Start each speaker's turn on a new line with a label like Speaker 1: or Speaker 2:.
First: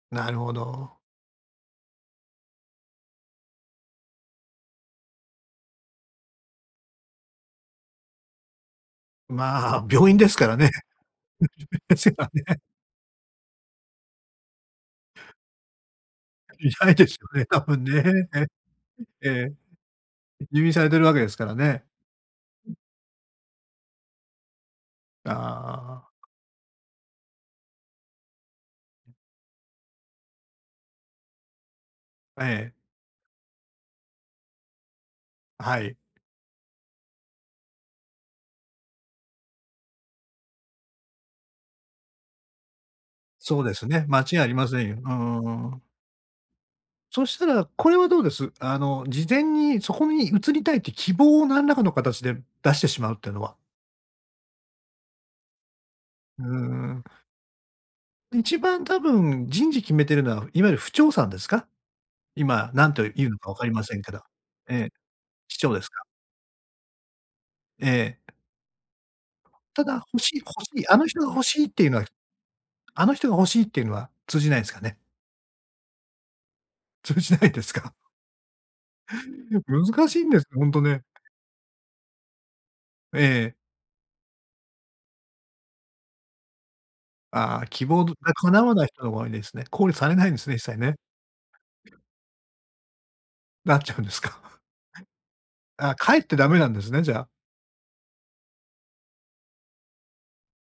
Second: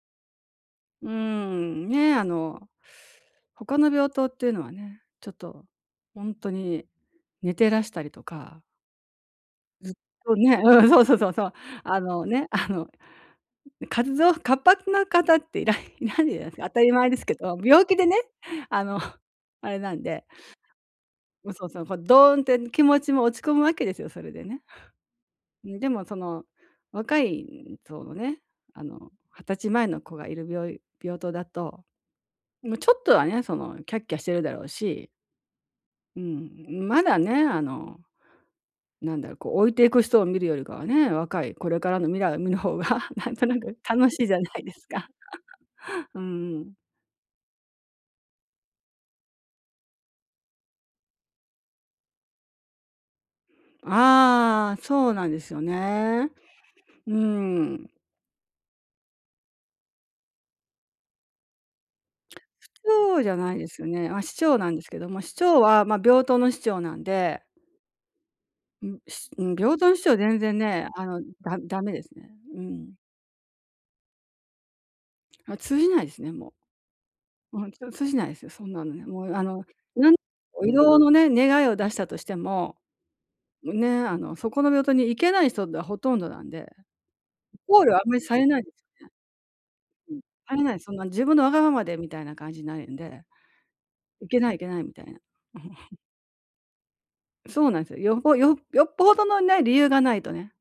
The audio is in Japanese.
Speaker 1: なるほど。
Speaker 2: うーん、ね、あの、他の病棟っていうのはね、ちょっとほんとに寝てらしたりとか。
Speaker 1: ま、
Speaker 2: ずっ
Speaker 1: 病院で
Speaker 2: と
Speaker 1: すから
Speaker 2: ね
Speaker 1: ね。
Speaker 2: うん、そうそうそうそう。
Speaker 1: で
Speaker 2: あ
Speaker 1: すよ
Speaker 2: のね、
Speaker 1: ね。
Speaker 2: あの、ん、活動活発な方っていらいいないんじゃないですか、
Speaker 1: い
Speaker 2: 当た
Speaker 1: な
Speaker 2: り
Speaker 1: いで
Speaker 2: 前
Speaker 1: す
Speaker 2: ですけ
Speaker 1: よね、
Speaker 2: ど。
Speaker 1: 多分
Speaker 2: 病気でね、
Speaker 1: ね。え。
Speaker 2: あの、
Speaker 1: ええ。
Speaker 2: あれなんで。
Speaker 1: 入院されてるわけですか
Speaker 2: うん、
Speaker 1: ら
Speaker 2: そうそ
Speaker 1: ね。
Speaker 2: う、こ、ドーンって気持ちも落ち込むわけですよ、それでね。
Speaker 1: あ
Speaker 2: うん、でもそ
Speaker 1: あ。
Speaker 2: の若い層のね、あの、20歳前の子がいる病い病棟だと、
Speaker 1: え
Speaker 2: う
Speaker 1: え。
Speaker 2: む、ちょっとはね、そのキャッキャしてるだろうし。
Speaker 1: はい。
Speaker 2: うん、まだね、あの、なんだろう、こう、老いていく人を見るよりかはね、若い、これからの未来を見る方が、なんとな
Speaker 1: そうで
Speaker 2: く
Speaker 1: すね、
Speaker 2: 楽
Speaker 1: 間
Speaker 2: しいじ
Speaker 1: 違い
Speaker 2: ゃ
Speaker 1: あ
Speaker 2: な
Speaker 1: り
Speaker 2: い
Speaker 1: ま
Speaker 2: で
Speaker 1: せ
Speaker 2: す
Speaker 1: んよ。
Speaker 2: か。
Speaker 1: うんうんうんうん。
Speaker 2: うんうん。
Speaker 1: そしたら、これはどうです？あの、事前にそこに移りたいって希望を何らかの形で出してしまうってのは。
Speaker 2: ああ、そうなんですよね。
Speaker 1: うーん。
Speaker 2: うーん。
Speaker 1: 一番多分人事決めているのは、いわゆる婦長さんですか？今、何と
Speaker 2: 婦長
Speaker 1: 言う
Speaker 2: じゃ
Speaker 1: のか
Speaker 2: な
Speaker 1: 分
Speaker 2: い
Speaker 1: か
Speaker 2: で
Speaker 1: り
Speaker 2: す
Speaker 1: ま
Speaker 2: よ
Speaker 1: せん
Speaker 2: ね。
Speaker 1: けど。
Speaker 2: あ、師長な
Speaker 1: え
Speaker 2: んです
Speaker 1: え、
Speaker 2: けども。師
Speaker 1: 師
Speaker 2: 長
Speaker 1: 長で
Speaker 2: は、
Speaker 1: す
Speaker 2: ま、
Speaker 1: か。
Speaker 2: 病棟の師長なんで。
Speaker 1: ええ。
Speaker 2: うん、しうん、病
Speaker 1: た
Speaker 2: 棟の師
Speaker 1: だ、
Speaker 2: 長は
Speaker 1: 欲しい、
Speaker 2: 全
Speaker 1: 欲
Speaker 2: 然
Speaker 1: し
Speaker 2: ね、
Speaker 1: い、あ
Speaker 2: あ
Speaker 1: の
Speaker 2: の、
Speaker 1: 人が欲
Speaker 2: だ
Speaker 1: しいっ
Speaker 2: ダ
Speaker 1: てい
Speaker 2: メ
Speaker 1: うの
Speaker 2: で
Speaker 1: は、
Speaker 2: すね。うん。
Speaker 1: あの人が欲しいっていうのは通じないんすかね。
Speaker 2: ま、通じないですね、もう。
Speaker 1: 通じないで
Speaker 2: うん、
Speaker 1: す
Speaker 2: そ、
Speaker 1: か？
Speaker 2: 通じないですよ、そんなのね。もう、あの、
Speaker 1: 難
Speaker 2: な
Speaker 1: し
Speaker 2: ん
Speaker 1: いんです、ほん
Speaker 2: 異
Speaker 1: と
Speaker 2: 動
Speaker 1: ね。
Speaker 2: のね、願いを出したとしても、
Speaker 1: ええ。
Speaker 2: ね、あの、そこの病棟に行けない人がほとんどなんで。
Speaker 1: あ、
Speaker 2: 考
Speaker 1: 希
Speaker 2: 慮はあ
Speaker 1: 望
Speaker 2: んまり
Speaker 1: が
Speaker 2: されない
Speaker 1: 叶
Speaker 2: で
Speaker 1: わ
Speaker 2: す
Speaker 1: ない人のが多いんですね、考慮され
Speaker 2: よね。うん、
Speaker 1: ないんですね、
Speaker 2: さ
Speaker 1: 一
Speaker 2: れな
Speaker 1: 切
Speaker 2: い。そん
Speaker 1: ね。
Speaker 2: な自分のわがままで、みたいな感じになるんで。
Speaker 1: なっちゃうんです
Speaker 2: いけ
Speaker 1: か？
Speaker 2: ないいけない、みたいな。
Speaker 1: あ、かえってダメなんですね、じゃあ。
Speaker 2: そうなんすよ。よぽよよっぽどのね、理由がないとね。